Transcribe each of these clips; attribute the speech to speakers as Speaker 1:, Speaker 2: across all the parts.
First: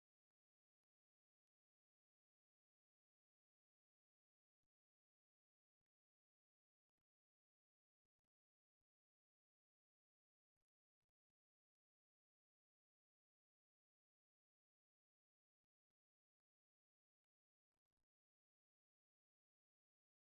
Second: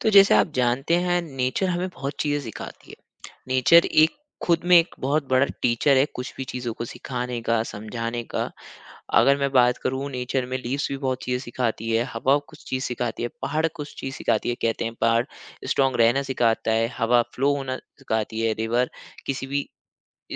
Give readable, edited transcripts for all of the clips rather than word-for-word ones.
Speaker 1: तो जैसे आप जानते हैं नेचर हमें बहुत चीज़ें सिखाती है। नेचर एक खुद में एक बहुत बड़ा टीचर है कुछ भी चीज़ों को सिखाने का, समझाने का। अगर मैं बात करूँ, नेचर में लीव्स भी बहुत चीज़ें सिखाती है, हवा कुछ चीज़ सिखाती है, पहाड़ कुछ चीज़ सिखाती है। कहते हैं पहाड़ स्ट्रांग रहना सिखाता है, हवा फ्लो होना सिखाती है, रिवर किसी भी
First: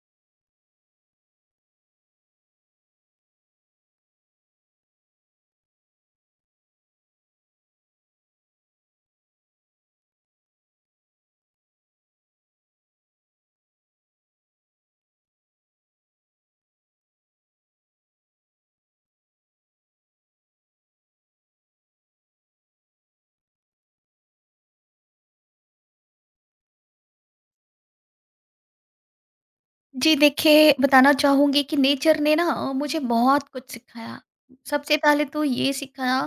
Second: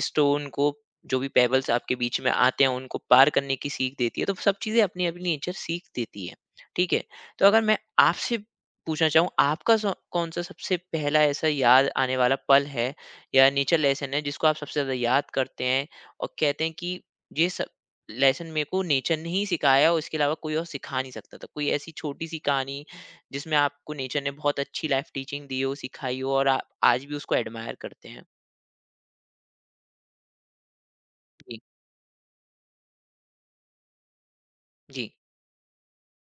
Speaker 1: स्टोन को, जो भी पेबल्स आपके बीच में आते हैं, उनको पार करने की सीख देती है। तो सब चीज़ें अपनी अपनी नेचर सीख देती है, ठीक है? तो अगर मैं आपसे पूछना चाहूँ, आपका कौन सा सबसे पहला ऐसा याद आने वाला पल है या नेचर लेसन है जिसको आप सबसे ज़्यादा याद करते हैं और कहते हैं कि ये सब लेसन मेरे को नेचर ने ही सिखाया और इसके अलावा कोई और सिखा नहीं सकता था। कोई ऐसी छोटी सी कहानी जिसमें आपको नेचर ने बहुत अच्छी लाइफ टीचिंग दी हो, सिखाई हो, और आप आज भी उसको एडमायर करते हैं।
Speaker 2: जी देखिए, बताना
Speaker 1: जी।
Speaker 2: चाहूँगी कि नेचर ने ना मुझे बहुत कुछ सिखाया। सबसे
Speaker 1: जी।
Speaker 2: पहले तो ये सिखाया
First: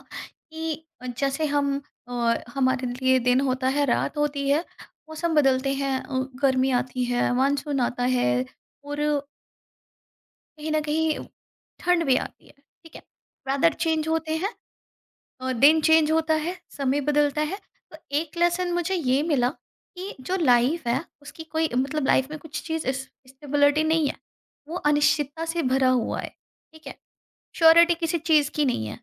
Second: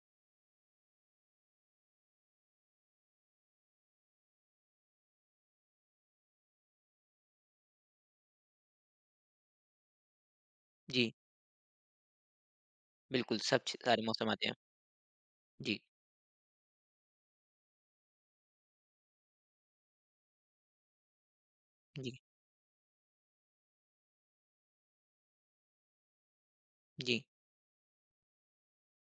Speaker 2: कि जैसे हम हमारे लिए दिन होता है, रात होती है, मौसम बदलते हैं, गर्मी आती है, मानसून आता है और कहीं न
Speaker 1: जी,
Speaker 2: कहीं ठंड भी आती है, ठीक है?
Speaker 1: बिल्कुल, सब
Speaker 2: वेदर
Speaker 1: छ सारे
Speaker 2: चेंज
Speaker 1: मौसम
Speaker 2: होते
Speaker 1: आते
Speaker 2: हैं,
Speaker 1: हैं। जी।
Speaker 2: दिन चेंज होता है, समय बदलता है। तो एक लेसन मुझे ये मिला कि जो लाइफ है उसकी कोई मतलब
Speaker 1: जी।
Speaker 2: लाइफ में कुछ चीज़ इस स्टेबिलिटी नहीं है। वो अनिश्चितता से भरा हुआ है, ठीक है?
Speaker 1: जी।
Speaker 2: श्योरिटी किसी चीज़ की नहीं है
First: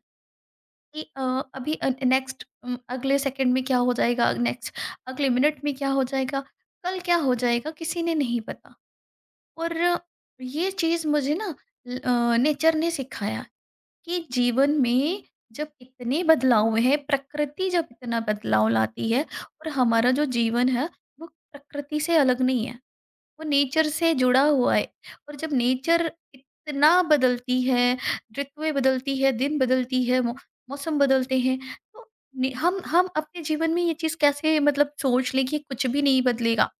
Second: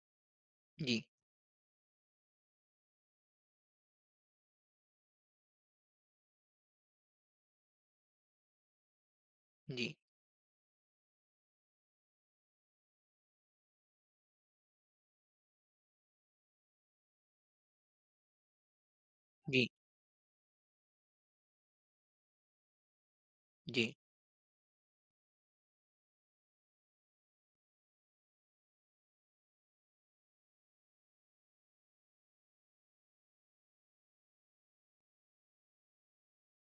Speaker 1: जी।
Speaker 2: कि अभी नेक्स्ट अगले सेकंड में क्या हो जाएगा? नेक्स्ट अगले मिनट में क्या हो जाएगा? कल क्या हो जाएगा? किसी ने नहीं पता। और
Speaker 1: जी।
Speaker 2: ये चीज़ मुझे ना नेचर ने सिखाया कि जीवन में जब इतने बदलाव हुए हैं, प्रकृति जब इतना बदलाव लाती है और
Speaker 1: जी।
Speaker 2: हमारा जो जीवन है वो प्रकृति से अलग नहीं है, वो नेचर
Speaker 1: जी।
Speaker 2: से जुड़ा हुआ है। और जब नेचर इतना बदलती है, ऋतुएँ बदलती है, दिन बदलती है, मौ मौसम बदलते हैं, तो नि हम अपने जीवन में ये चीज़ कैसे मतलब सोच लें कि कुछ भी नहीं बदलेगा।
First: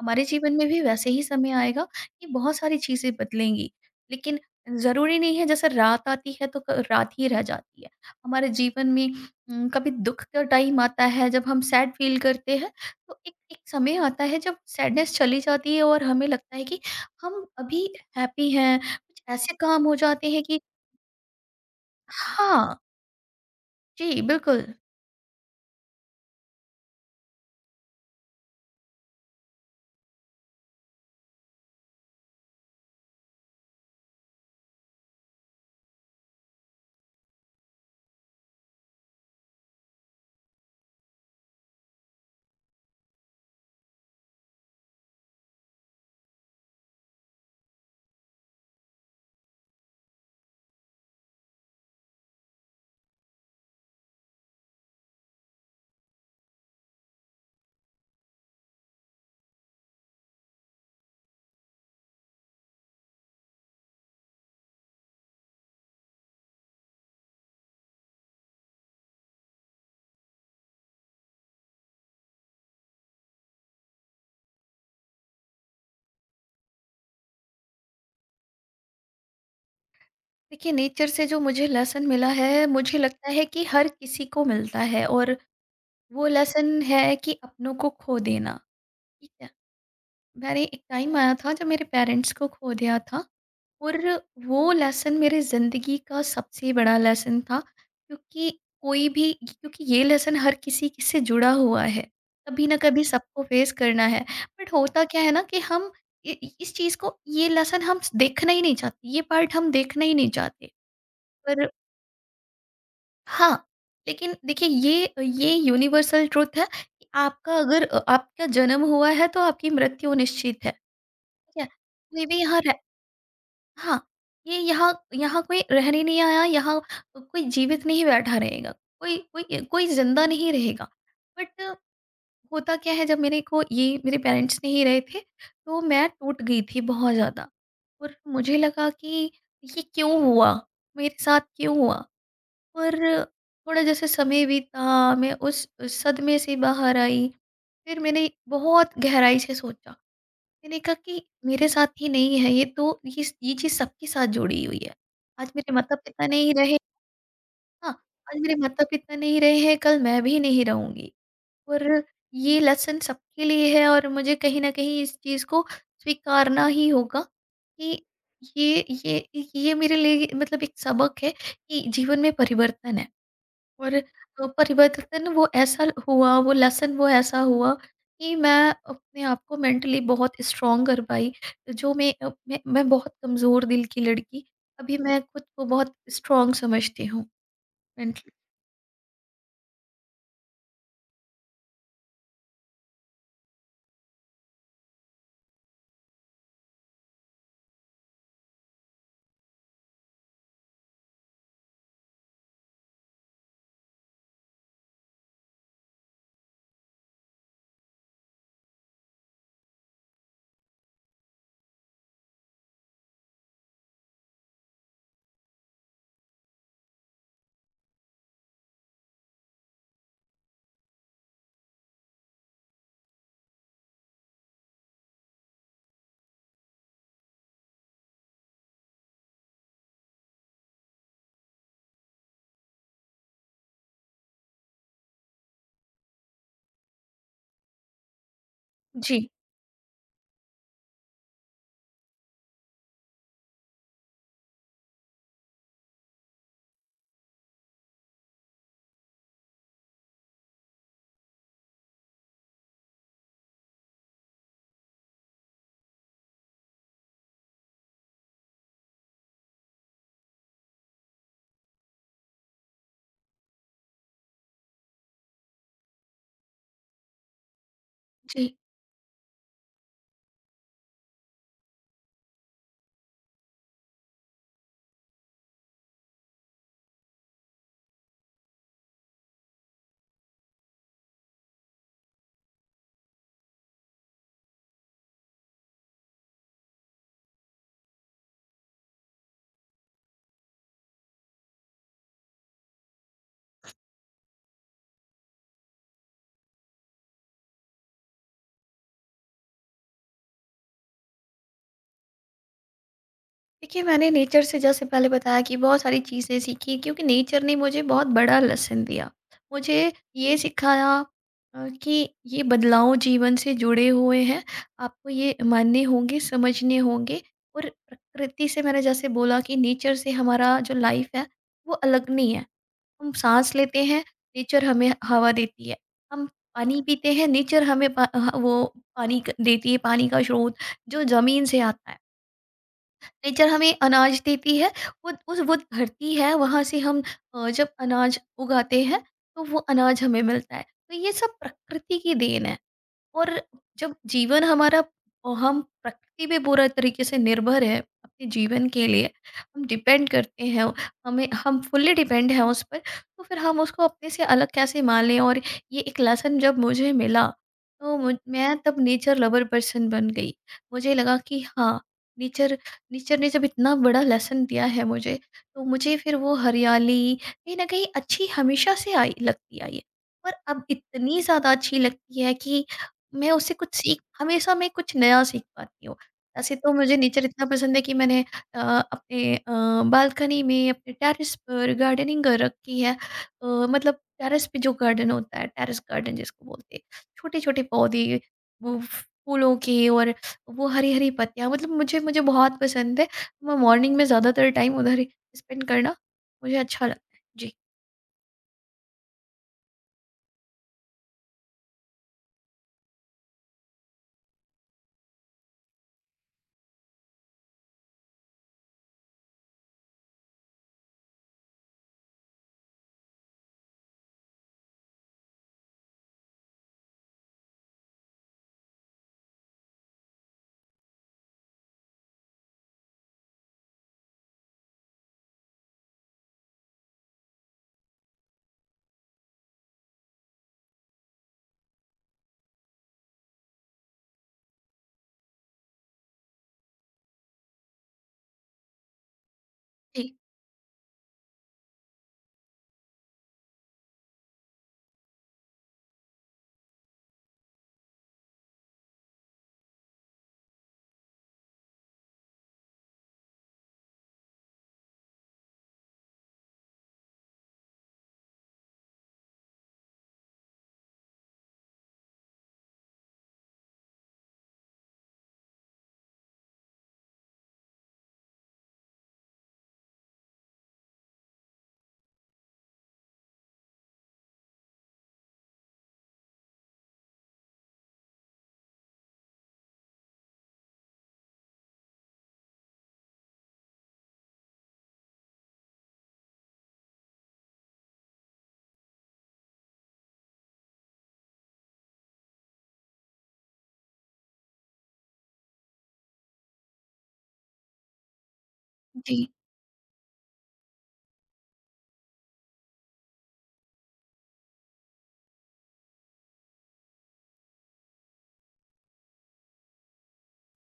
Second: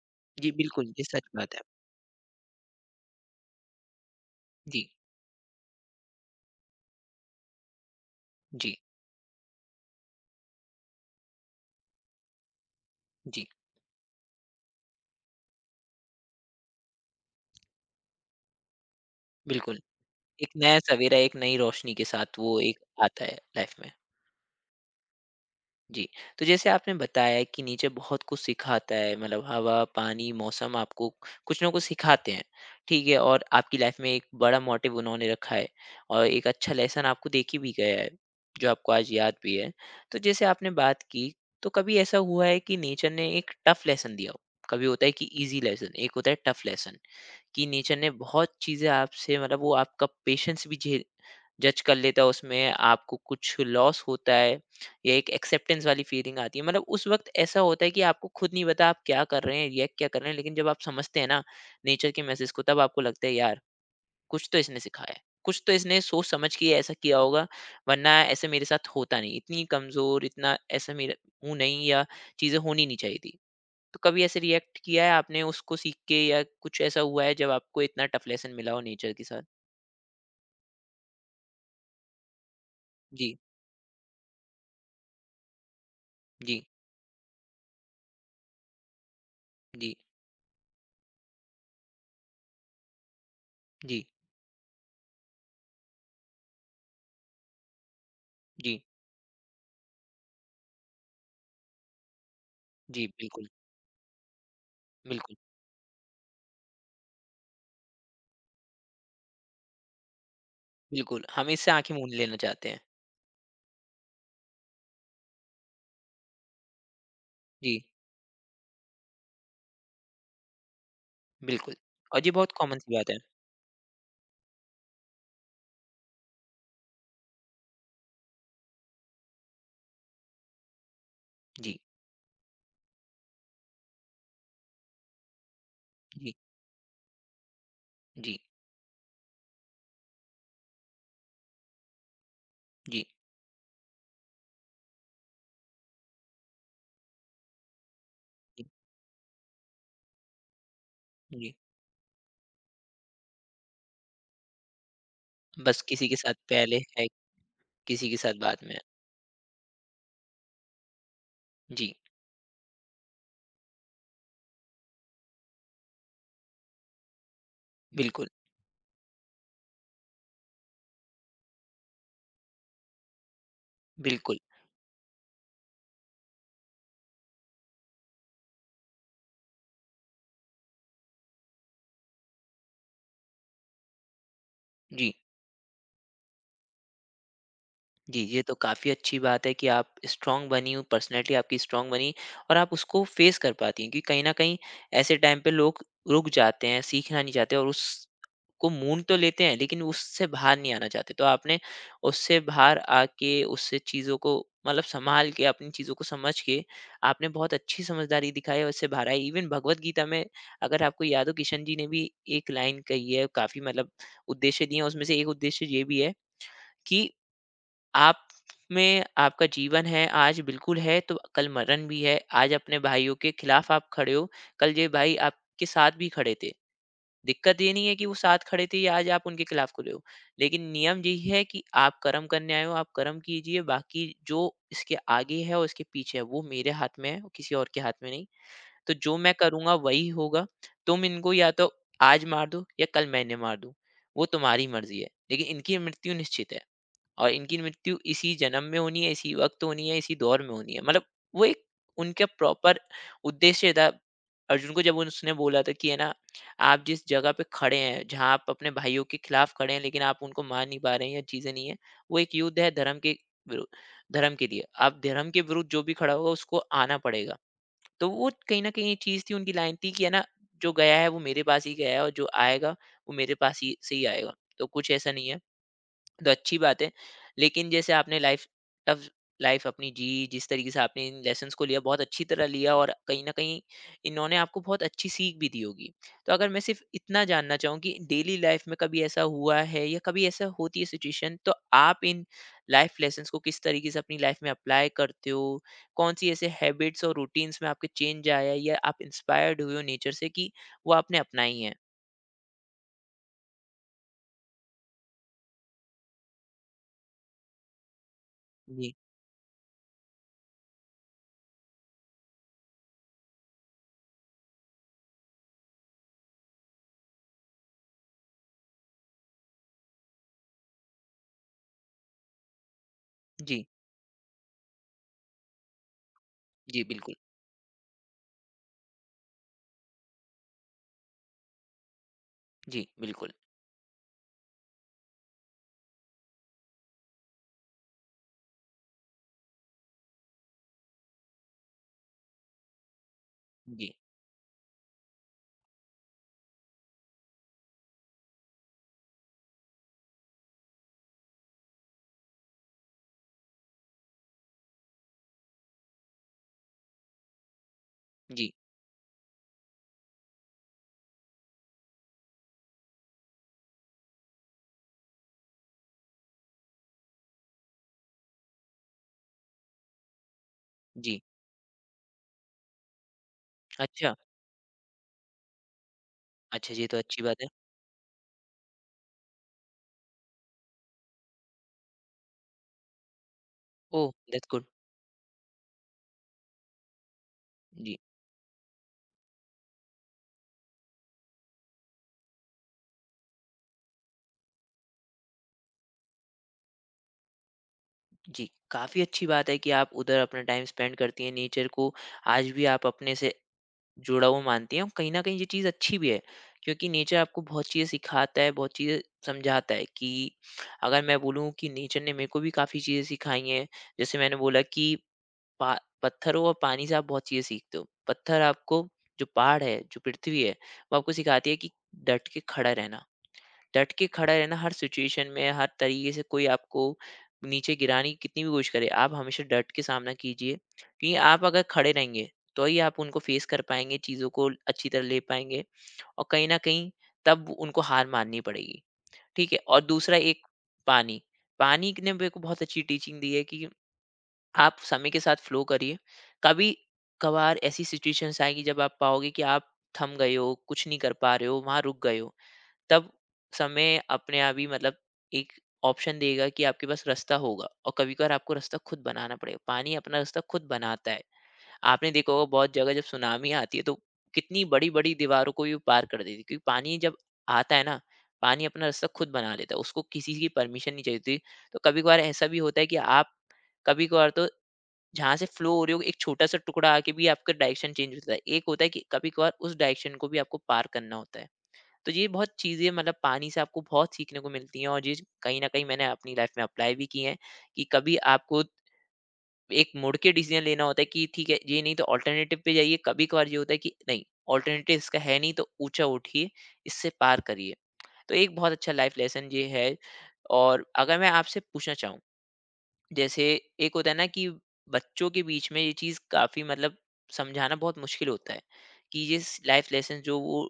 Speaker 2: हमारे
Speaker 1: जी,
Speaker 2: जीवन में भी
Speaker 1: बिल्कुल, ये
Speaker 2: वैसे ही
Speaker 1: सच
Speaker 2: समय
Speaker 1: बात है।
Speaker 2: आएगा कि बहुत सारी चीज़ें बदलेंगी, लेकिन
Speaker 1: जी।
Speaker 2: ज़रूरी नहीं है जैसे रात आती है तो क रात ही रह जाती है। हमारे
Speaker 1: जी।
Speaker 2: जीवन में कभी दुःख का टाइम आता है, जब हम सैड फ़ील करते हैं तो एक
Speaker 1: जी।
Speaker 2: एक समय आता है जब सैडनेस चली जाती है और हमें लगता है कि हम अभी हैप्पी हैं, कुछ ऐसे
Speaker 1: बिल्कुल।
Speaker 2: काम हो जाते हैं
Speaker 1: एक
Speaker 2: कि
Speaker 1: नया सवेरा, एक नई रोशनी के साथ वो
Speaker 2: हाँ,
Speaker 1: एक आता है लाइफ़ में।
Speaker 2: जी, बिल्कुल।
Speaker 1: जी। तो जैसे आपने बताया कि नेचर बहुत कुछ सिखाता है, मतलब हवा, पानी, मौसम आपको कुछ ना कुछ सिखाते हैं, ठीक है? और आपकी लाइफ में एक बड़ा मोटिव उन्होंने रखा है और एक अच्छा लेसन आपको दे के भी गया है, जो आपको आज याद भी है। तो जैसे आपने बात की, तो कभी ऐसा हुआ है कि नेचर ने एक टफ लेसन दिया हो? कभी होता है कि ईज़ी लेसन, एक होता है टफ लेसन। कि नेचर ने बहुत चीज़ें आपसे, मतलब वो आपका पेशेंस भी झे जज कर लेता है उसमें, आपको कुछ लॉस होता है या एक एक्सेप्टेंस वाली फीलिंग आती है। मतलब उस वक़्त ऐसा होता है कि आपको खुद नहीं पता आप क्या कर रहे हैं, रिएक्ट क्या कर रहे हैं, लेकिन जब आप समझते हैं ना नेचर के मैसेज को, तब आपको लगता है यार कुछ तो इसने सिखाया है, कुछ तो इसने सोच समझ के ऐसा किया होगा, वरना ऐसे मेरे साथ होता नहीं। इतनी कमज़ोर, इतना ऐसा मेरा हूँ नहीं, या चीज़ें होनी नहीं चाहिए थी। तो कभी ऐसे रिएक्ट किया है आपने उसको सीख के, या कुछ ऐसा हुआ है जब आपको इतना टफ लेसन मिला हो नेचर के साथ?
Speaker 2: देखिए नेचर से जो मुझे लेसन मिला है, मुझे लगता
Speaker 1: जी।
Speaker 2: है कि हर किसी को मिलता है और वो
Speaker 1: जी।
Speaker 2: लेसन है कि अपनों को खो देना, ठीक है।
Speaker 1: जी।
Speaker 2: मैंने एक टाइम आया था जब मेरे पेरेंट्स को खो दिया था और
Speaker 1: जी।
Speaker 2: वो लेसन मेरे ज़िंदगी का सबसे बड़ा लेसन था, क्योंकि
Speaker 1: जी।
Speaker 2: कोई भी क्योंकि ये लेसन हर किसी के से जुड़ा हुआ है। कभी ना कभी
Speaker 1: जी।
Speaker 2: सबको
Speaker 1: बिल्कुल।
Speaker 2: फेस करना है। बट होता क्या है
Speaker 1: बिल्कुल।
Speaker 2: ना कि हम इ इ इस चीज़ को ये लेसन हम स देखना ही नहीं चाहते, ये पार्ट हम देखना ही नहीं चाहते।
Speaker 1: बिल्कुल। हम
Speaker 2: पर
Speaker 1: इससे आँखें मूंद लेना चाहते हैं।
Speaker 2: हाँ, लेकिन देखिए ये यूनिवर्सल ट्रुथ है कि आपका अगर
Speaker 1: जी,
Speaker 2: आपका जन्म हुआ है तो आपकी मृत्यु निश्चित है। ठीक है?
Speaker 1: बिल्कुल। और
Speaker 2: कोई
Speaker 1: ये
Speaker 2: भी
Speaker 1: बहुत
Speaker 2: यहाँ रह,
Speaker 1: कॉमन सी बात है।
Speaker 2: हाँ, ये यहाँ यहाँ कोई रहने नहीं आया, यहाँ कोई जीवित नहीं बैठा रहेगा, कोई कोई कोई ज़िंदा नहीं रहेगा। बट
Speaker 1: जी।
Speaker 2: होता क्या है जब मेरे को ये मेरे पेरेंट्स नहीं रहे थे, तो मैं
Speaker 1: जी।
Speaker 2: टूट गई थी बहुत ज़्यादा और
Speaker 1: जी।
Speaker 2: मुझे लगा कि ये क्यों हुआ? मेरे साथ क्यों हुआ?
Speaker 1: जी।
Speaker 2: और थोड़ा जैसे समय बीता, मैं उस सदमे से बाहर आई, फिर मैंने
Speaker 1: जी।
Speaker 2: बहुत गहराई से सोचा। मैंने कहा कि
Speaker 1: जी।
Speaker 2: मेरे साथ ही नहीं है ये, तो ये चीज़ सबके साथ जुड़ी हुई है। आज मेरे
Speaker 1: बस किसी के
Speaker 2: माता-पिता
Speaker 1: साथ
Speaker 2: नहीं रहे,
Speaker 1: पहले है,
Speaker 2: हाँ,
Speaker 1: किसी के साथ
Speaker 2: आज मेरे
Speaker 1: बाद में है।
Speaker 2: माता-पिता नहीं रहे हैं, कल मैं भी नहीं रहूँगी
Speaker 1: जी,
Speaker 2: और ये लेसन सबके लिए है और मुझे कहीं न कहीं इस चीज़ को स्वीकारना ही होगा कि
Speaker 1: बिल्कुल।
Speaker 2: ये ये ये मेरे लिए मतलब एक सबक है कि जीवन में परिवर्तन है। और
Speaker 1: बिल्कुल।
Speaker 2: परिवर्तन वो ऐसा हुआ, वो लेसन वो ऐसा हुआ कि मैं अपने आप को मेंटली बहुत स्ट्रांग कर पाई। जो मैं मैं बहुत कमज़ोर दिल की लड़की, अभी
Speaker 1: जी।
Speaker 2: मैं खुद को बहुत स्ट्रांग समझती हूँ
Speaker 1: जी,
Speaker 2: मेंटली।
Speaker 1: ये तो काफ़ी अच्छी बात है कि आप स्ट्रॉन्ग बनी हो, पर्सनैलिटी आपकी स्ट्रॉन्ग बनी और आप उसको फ़ेस कर पाती हैं, क्योंकि कहीं न कहीं ऐसे टाइम पे लोग रुक जाते हैं, सीखना नहीं चाहते और उसको मून तो लेते हैं, लेकिन उससे बाहर नहीं आना चाहते। तो आपने उससे बाहर आके, उससे चीज़ों को मतलब सँभाल के, अपनी चीज़ों को समझ के, आपने बहुत अच्छी समझदारी दिखाई और उससे बाहर आए। इवन भगवद गीता में अगर आपको याद हो, कृष्ण जी ने भी एक लाइन कही है, काफ़ी मतलब उद्देश्य दिए हैं, उसमें से एक उद्देश्य ये भी है कि आप में आपका जीवन है, आज बिल्कुल है तो कल मरण भी है। आज अपने भाइयों के खिलाफ आप खड़े हो, कल ये भाई आपके साथ भी खड़े थे। दिक्कत ये नहीं है कि वो साथ खड़े थे या आज आप उनके खिलाफ खड़े हो। लेकिन नियम यही है कि आप कर्म करने आए हो, आप कर्म कीजिए, बाकी जो इसके आगे है और इसके पीछे है वो मेरे हाथ में है और किसी और के हाथ में नहीं। तो जो
Speaker 2: जी,
Speaker 1: मैं करूँगा वही होगा। तुम इनको या तो आज मार दो या कल मैंने मार दूँ, वो तुम्हारी मर्ज़ी है। लेकिन इनकी मृत्यु निश्चित है। और इनकी मृत्यु इसी जन्म में होनी है, इसी वक्त होनी है, इसी दौर में होनी है। मतलब वो एक उनका प्रॉपर उद्देश्य था। अर्जुन को जब उसने बोला था कि है ना, आप जिस जगह पे खड़े हैं, जहाँ आप अपने भाइयों के खिलाफ खड़े हैं, लेकिन आप उनको मार नहीं पा रहे हैं, ये चीज़ें नहीं है। वो एक युद्ध है धर्म के, विरु धर्म के लिए। आप धर्म के विरुद्ध जो भी खड़ा होगा, उसको आना पड़ेगा। तो वो
Speaker 2: जी।
Speaker 1: कहीं न कहीं ये चीज़ थी, उनकी लाइन थी कि है ना, जो गया है वो मेरे पास ही गया है और जो आएगा, वो मेरे पास ही से ही आएगा। तो कुछ ऐसा नहीं है। तो अच्छी बात है। लेकिन जैसे आपने लाइफ टफ लाइफ अपनी जी, जिस तरीके से आपने इन लेसन्स को लिया, बहुत अच्छी तरह लिया और कहीं न कहीं इन्होंने आपको बहुत अच्छी सीख भी दी होगी। तो अगर मैं सिर्फ़ इतना जानना चाहूँ कि डेली लाइफ में कभी ऐसा हुआ है या कभी ऐसा होती है सिचुएशन, तो आप इन लाइफ लेसन्स को किस तरीके से अपनी लाइफ में अप्लाई करते हो? कौन-सी ऐसे हैबिट्स और रूटीन्स में आपके चेंज आया है या आप इंस्पायर्ड हुए हो नेचर से कि वो आपने अपनाई हैं?
Speaker 2: देखिए, मैंने नेचर से जैसे पहले बताया कि बहुत सारी चीज़ें सीखी क्योंकि नेचर ने मुझे बहुत बड़ा लेसन
Speaker 1: जी।
Speaker 2: दिया। मुझे ये सिखाया कि ये बदलाव जीवन से जुड़े हुए हैं, आपको ये मानने होंगे, समझने होंगे और प्रकृति से मैंने जैसे बोला कि नेचर से हमारा जो लाइफ़ है, वो अलग नहीं है। हम साँस
Speaker 1: जी।
Speaker 2: लेते हैं, नेचर हमें हवा देती है। हम पानी
Speaker 1: जी,
Speaker 2: पीते
Speaker 1: बिल्कुल।
Speaker 2: हैं, नेचर हमें पा ह वो पानी क देती है, पानी का स्रोत जो ज़मीन से आता है।
Speaker 1: जी, बिल्कुल।
Speaker 2: नेचर हमें अनाज देती है, वो उस वो धरती है वहाँ से हम, जब अनाज उगाते हैं तो वो अनाज हमें मिलता है, तो ये सब प्रकृति की देन है। और
Speaker 1: जी।
Speaker 2: जब जीवन हमारा, हम प्रकृति पे पूरा तरीके से निर्भर है अपने जीवन के लिए, हम डिपेंड करते हैं, हमें हम फुल्ली डिपेंड हैं उस पर, तो फिर हम उसको अपने से अलग कैसे मान लें। और ये एक लेसन जब मुझे मिला तो
Speaker 1: जी।
Speaker 2: मैं तब नेचर लवर पर्सन बन गई। मुझे लगा कि हाँ, नेचर नेचर ने जब इतना बड़ा लेसन दिया है मुझे, तो मुझे फिर वो हरियाली कहीं ना कहीं अच्छी हमेशा से आई लगती आई है और अब
Speaker 1: जी।
Speaker 2: इतनी ज़्यादा अच्छी लगती है कि मैं उससे कुछ सीख,
Speaker 1: अच्छा।
Speaker 2: हमेशा मैं कुछ नया सीख पाती हूँ। ऐसे तो
Speaker 1: अच्छा, ये
Speaker 2: मुझे
Speaker 1: तो अच्छी
Speaker 2: नेचर
Speaker 1: बात
Speaker 2: इतना
Speaker 1: है।
Speaker 2: पसंद है कि मैंने अ, अपने बालकनी में, अपने टेरेस पर गार्डनिंग कर रखी है। मतलब
Speaker 1: ओह!
Speaker 2: टेरेस
Speaker 1: दैट्स
Speaker 2: पे
Speaker 1: गुड।
Speaker 2: जो गार्डन होता है, टेरेस गार्डन जिसको बोलते हैं। छोटे-छोटे
Speaker 1: जी।
Speaker 2: पौधे, वो फूलों के, और वो हरी-हरी पत्तियाँ, मतलब मुझे मुझे बहुत पसंद है। मैं मॉर्निंग में ज़्यादातर टाइम उधर ही स्पेंड करना मुझे अच्छा लगता है। जी,
Speaker 1: जी। काफ़ी अच्छी बात है कि आप उधर अपना टाइम स्पेंड करती हैं, नेचर को आज भी आप अपने से जुड़ा हुआ मानती हैं और कहीं न कहीं ये चीज़ अच्छी भी है, क्योंकि नेचर आपको बहुत चीज़ें सिखाता है, बहुत चीज़ें समझाता है। कि अगर मैं बोलूँ कि नेचर ने मेरे को भी काफ़ी चीज़ें सिखाई हैं। जैसे मैंने बोला कि पा पत्थरों और पानी से आप बहुत चीज़ें सीखते हो। पत्थर आपको, जो पहाड़ है, जो पृथ्वी है, वो आपको सिखाती है कि डट के खड़ा रहना। डट के खड़ा रहना हर सिचुएशन में, हर तरीके से। कोई आपको नीचे गिराने की कितनी भी कोशिश करे, आप हमेशा डट के सामना कीजिए। क्योंकि आप अगर खड़े रहेंगे, तो ही आप उनको फेस कर पाएँगे, चीज़ों को अच्छी तरह ले पाएँगे और कहीं न कहीं तब उनको हार माननी पड़ेगी, ठीक है? और दूसरा
Speaker 2: जी,
Speaker 1: एक पानी, पानी ने मेरे को बहुत अच्छी टीचिंग दी है कि आप समय के साथ फ्लो करिए। कभी-कभार ऐसी सिचुएशंस आएँगी जब आप पाओगे कि आप थम गए हो, कुछ नहीं कर पा रहे हो, वहाँ रुक गए हो। तब समय अपने आप ही मतलब एक ऑप्शन देगा कि आपके पास रास्ता होगा, और कभी कभार आपको रास्ता खुद बनाना पड़ेगा। पानी अपना रास्ता खुद बनाता है। आपने देखा होगा बहुत जगह जब सुनामी आती है तो कितनी बड़ी बड़ी दीवारों को भी वो पार कर देती है, क्योंकि पानी जब आता है ना, पानी अपना रास्ता खुद बना लेता है, उसको किसी की परमिशन नहीं चाहिए होती। तो कभी कभार ऐसा भी होता है कि आप, कभी कभार तो जहाँ से फ्लो हो रही हो एक छोटा सा टुकड़ा आके भी आपका डायरेक्शन चेंज होता है, एक होता है कि कभी कभार उस डायरेक्शन को भी आपको पार करना होता है। तो ये बहुत चीज़ें मतलब पानी से आपको बहुत सीखने को मिलती हैं और ये कहीं न कहीं मैंने अपनी लाइफ में अप्लाई भी की हैं, कि कभी आपको एक मुड़ के डिसीज़न लेना होता है कि ठीक है, ये नहीं तो ऑल्टरनेटिव पे जाइए। कभी-कभार ये होता है कि नहीं, ऑल्टरनेटिव इसका है नहीं, तो ऊँचा उठिए, इससे पार करिए। तो एक बहुत अच्छा लाइफ
Speaker 2: जी,
Speaker 1: लेसन ये है। और अगर मैं आपसे पूछना चाहूँ, जैसे एक होता है ना कि बच्चों के बीच में ये चीज़ काफ़ी मतलब समझाना बहुत मुश्किल होता है, कि ये लाइफ लेसन जो वो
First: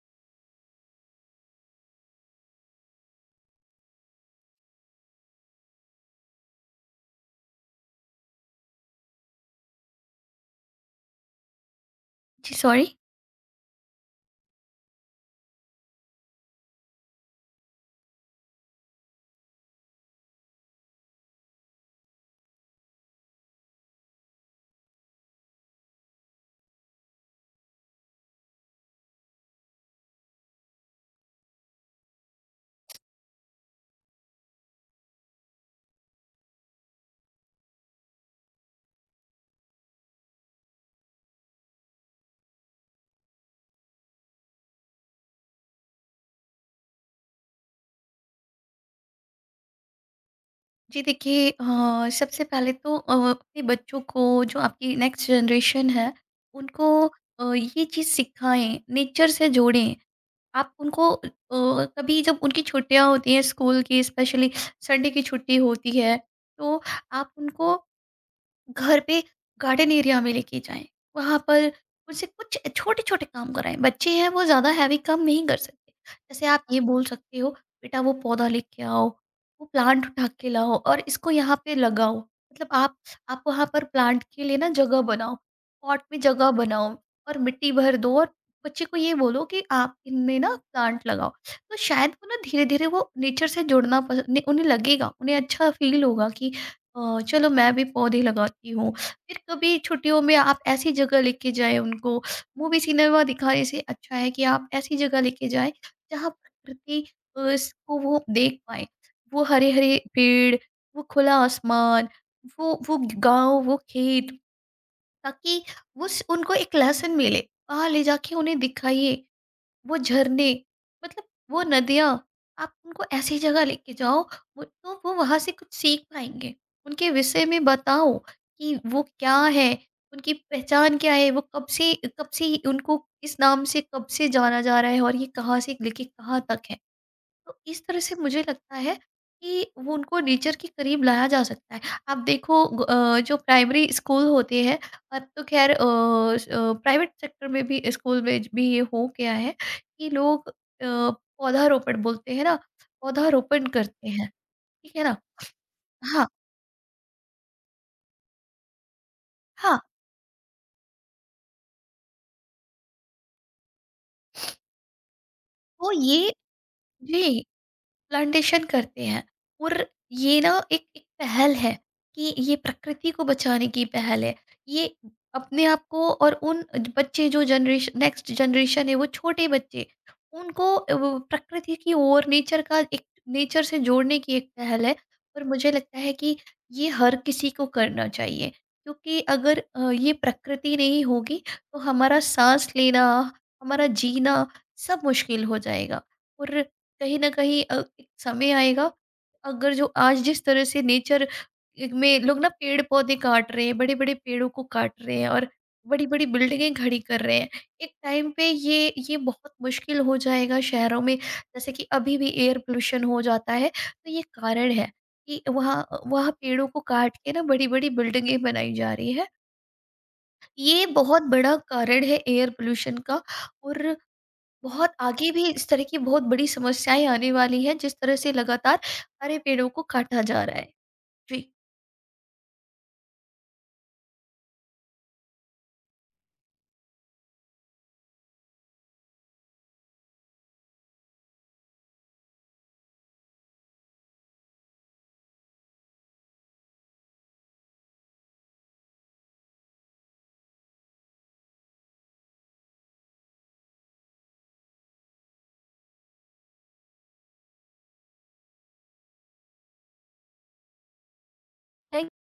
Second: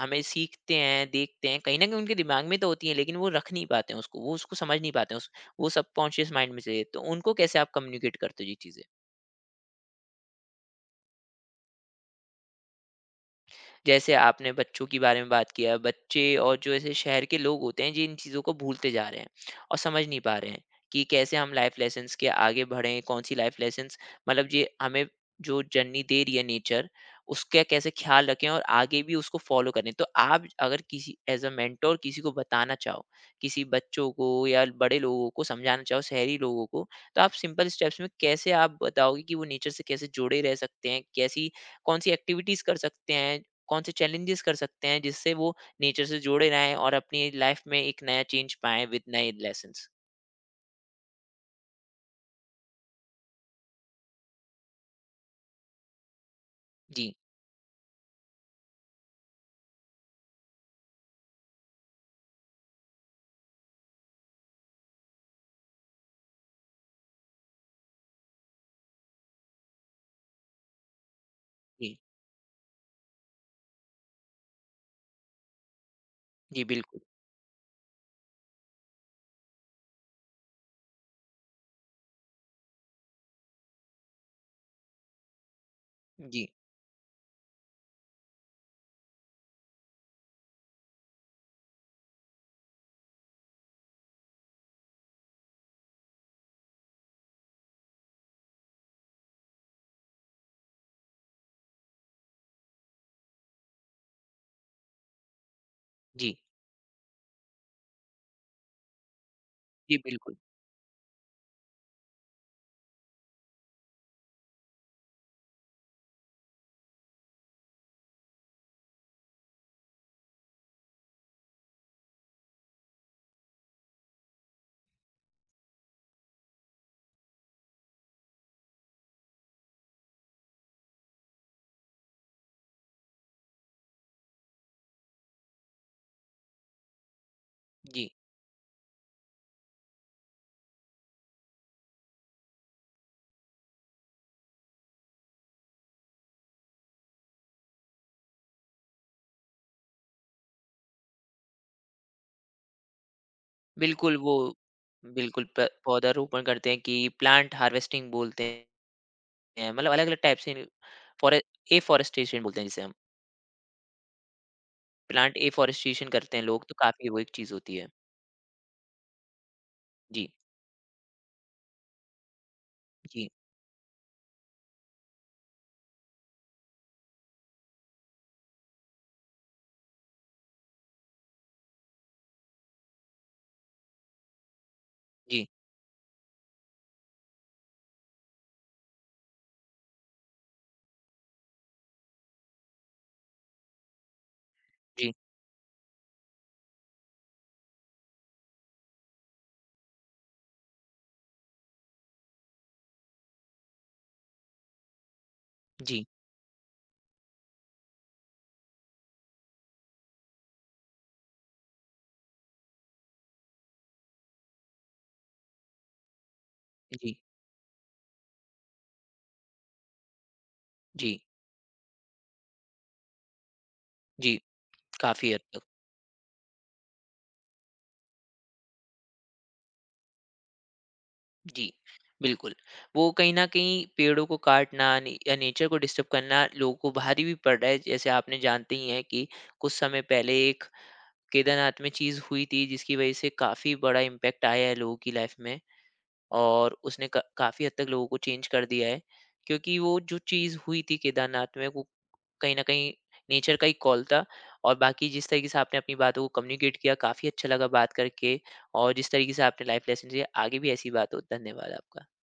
Speaker 1: हमें सीखते हैं, देखते हैं, कहीं ना कहीं उनके दिमाग में तो होती है, लेकिन वो रख नहीं पाते हैं उसको, वो उसको समझ नहीं पाते हैं वो सबकॉन्शियस माइंड में से तो उनको कैसे आप कम्युनिकेट करते हो ये चीज़ें?
Speaker 2: जी, सॉरी?
Speaker 1: जैसे आपने बच्चों के बारे में बात किया, बच्चे और जो ऐसे शहर के लोग होते हैं जी, इन चीज़ों को भूलते जा रहे हैं और समझ नहीं पा रहे हैं कि कैसे हम लाइफ लेसन्स के आगे बढ़ें, कौन सी लाइफ लेसन्स मतलब ये हमें जो जर्नी दे रही है नेचर, उसका कैसे ख्याल रखें और आगे भी उसको फॉलो करें। तो आप अगर किसी एज अ मेंटोर किसी को बताना चाहो, किसी बच्चों को या बड़े लोगों को समझाना चाहो, शहरी लोगों को, तो आप सिंपल स्टेप्स में कैसे आप बताओगे कि वो नेचर से कैसे जुड़े रह सकते हैं, कैसी कौन सी एक्टिविटीज कर सकते हैं, कौन से चैलेंजेस कर सकते हैं जिससे वो नेचर से जुड़े रहें और अपनी लाइफ में एक नया चेंज पाएँ विद नए लेसन्स।
Speaker 2: जी देखिए, सबसे पहले तो अपने बच्चों को, जो आपकी नेक्स्ट जनरेशन है, उनको
Speaker 1: जी।
Speaker 2: ये चीज़ सिखाएं, नेचर से जोड़ें। आप उनको, कभी जब उनकी छुट्टियां होती हैं स्कूल की, स्पेशली संडे की छुट्टी होती है, तो आप उनको घर पे गार्डन एरिया में लेके जाएं। वहाँ पर
Speaker 1: जी।
Speaker 2: उनसे कुछ छोटे छोटे काम कराएं, बच्चे हैं वो ज़्यादा हैवी काम नहीं कर सकते। जैसे
Speaker 1: जी,
Speaker 2: आप ये
Speaker 1: बिल्कुल।
Speaker 2: बोल सकते हो बेटा वो पौधा लेके आओ, वो प्लांट उठा के लाओ और इसको यहाँ पे लगाओ। मतलब आप वहाँ पर प्लांट के लिए ना जगह बनाओ, पॉट में
Speaker 1: जी।
Speaker 2: जगह बनाओ और मिट्टी भर दो, और बच्चे को ये बोलो कि आप इनमें ना प्लांट लगाओ। तो शायद वो ना धीरे धीरे वो नेचर से जुड़ना पसंद उन्हें लगेगा, उन्हें अच्छा फील होगा कि चलो मैं भी पौधे लगाती हूँ। फिर कभी छुट्टियों में आप ऐसी जगह लेके जाएँ उनको, मूवी सिनेमा दिखाने से अच्छा है कि आप ऐसी जगह लेके जाएँ जहाँ
Speaker 1: जी।
Speaker 2: प्रकृति अ, स को वो देख पाएँ। वो
Speaker 1: जी,
Speaker 2: हरे-हरे
Speaker 1: बिल्कुल।
Speaker 2: पेड़, वो खुला आसमान, वो गाँव, वो खेत, ताकि उस उनको एक लेसन मिले। वहाँ ले जाके उन्हें दिखाइए वो झरने, मतलब वो नदियाँ, आप उनको ऐसी जगह लेके जाओ, वो तो वो वहाँ से कुछ सीख पाएँगे। उनके विषय में बताओ कि वो क्या है, उनकी पहचान क्या है, वो कब से, उनको इस नाम से कब से जाना जा रहा है और ये कहाँ से लेके कहाँ तक है। तो इस तरह
Speaker 1: जी,
Speaker 2: से मुझे लगता है कि वो उनको नेचर के करीब लाया जा सकता है। आप देखो जो प्राइमरी स्कूल होते हैं, अब तो ख़ैर प्राइवेट सेक्टर में भी स्कूल में ज भी ये हो गया है कि लोग, पौधारोपण बोलते हैं ना, पौधारोपण करते
Speaker 1: बिल्कुल
Speaker 2: हैं,
Speaker 1: वो,
Speaker 2: ठीक है ना?
Speaker 1: बिल्कुल, प
Speaker 2: हाँ,
Speaker 1: पौधारोपण करते हैं कि प्लांट हार्वेस्टिंग बोलते हैं,
Speaker 2: हाँ,
Speaker 1: मतलब अलग-अलग टाइप से, फॉरे एफ़ॉरेस्टेशन बोलते हैं जिसे हम, प्लांट
Speaker 2: तो
Speaker 1: एफ़ॉरेस्टेशन
Speaker 2: ये
Speaker 1: करते हैं लोग, तो काफ़ी वो एक
Speaker 2: जी।
Speaker 1: चीज़ होती है।
Speaker 2: प्लांटेशन करते हैं और
Speaker 1: जी।
Speaker 2: ये ना एक, एक पहल है कि ये प्रकृति को
Speaker 1: जी।
Speaker 2: बचाने की पहल है। ये अपने आप को और उन बच्चे जो जनरेशन, नेक्स्ट जनरेशन है, वो छोटे बच्चे, उनको वो प्रकृति की ओर, नेचर का एक, नेचर से जोड़ने की एक पहल है। और
Speaker 1: जी।
Speaker 2: मुझे लगता है कि ये हर किसी को करना चाहिए, क्योंकि अगर ये प्रकृति नहीं होगी तो हमारा सांस लेना, हमारा जीना सब
Speaker 1: जी।
Speaker 2: मुश्किल हो जाएगा। और कहीं न कहीं एक समय आएगा, अगर जो आज जिस तरह से नेचर एक में लोग ना पेड़-पौधे काट रहे हैं, बड़े-बड़े पेड़ों को काट रहे हैं और
Speaker 1: जी।
Speaker 2: बड़ी-बड़ी बिल्डिंगें खड़ी कर रहे हैं। एक टाइम पे ये बहुत मुश्किल हो जाएगा शहरों में, जैसे कि अभी भी एयर पॉल्यूशन हो जाता है, तो ये कारण है कि वहाँ, वहाँ पेड़ों को
Speaker 1: जी।
Speaker 2: काट के ना बड़ी-बड़ी बिल्डिंगें बनाई जा रही हैं। ये
Speaker 1: जी।
Speaker 2: बहुत बड़ा कारण है एयर पॉल्यूशन का। और
Speaker 1: जी।
Speaker 2: बहुत आगे
Speaker 1: काफ़ी हद
Speaker 2: भी
Speaker 1: तक।
Speaker 2: इस तरह की बहुत बड़ी समस्याएं आने वाली हैं जिस तरह से लगातार हरे पेड़ों को काटा जा रहा है। जी।
Speaker 1: जी, बिल्कुल। वो कहीं न कहीं पेड़ों को काटना ने या नेचर को डिस्टर्ब करना लोगों को भारी भी पड़ रहा है। जैसे आपने जानते ही हैं कि कुछ समय पहले एक केदारनाथ में चीज़ हुई थी जिसकी वज़ह से काफ़ी बड़ा इम्पैक्ट आया है लोगों की लाइफ़ में और उसने क काफ़ी हद तक लोगों को चेंज कर दिया है। क्योंकि वो जो चीज़ हुई थी केदारनाथ में, वो कहीं न कहीं नेचर का ही कॉल था। और बाकी जिस तरीके से आपने अपनी बातों को कम्युनिकेट किया, काफ़ी अच्छा लगा बात करके, और जिस तरीके से आपने लाइफ़ लेसन दिए, आगे भी ऐसी बात हो। धन्यवाद आपका।
Speaker 2: थैंक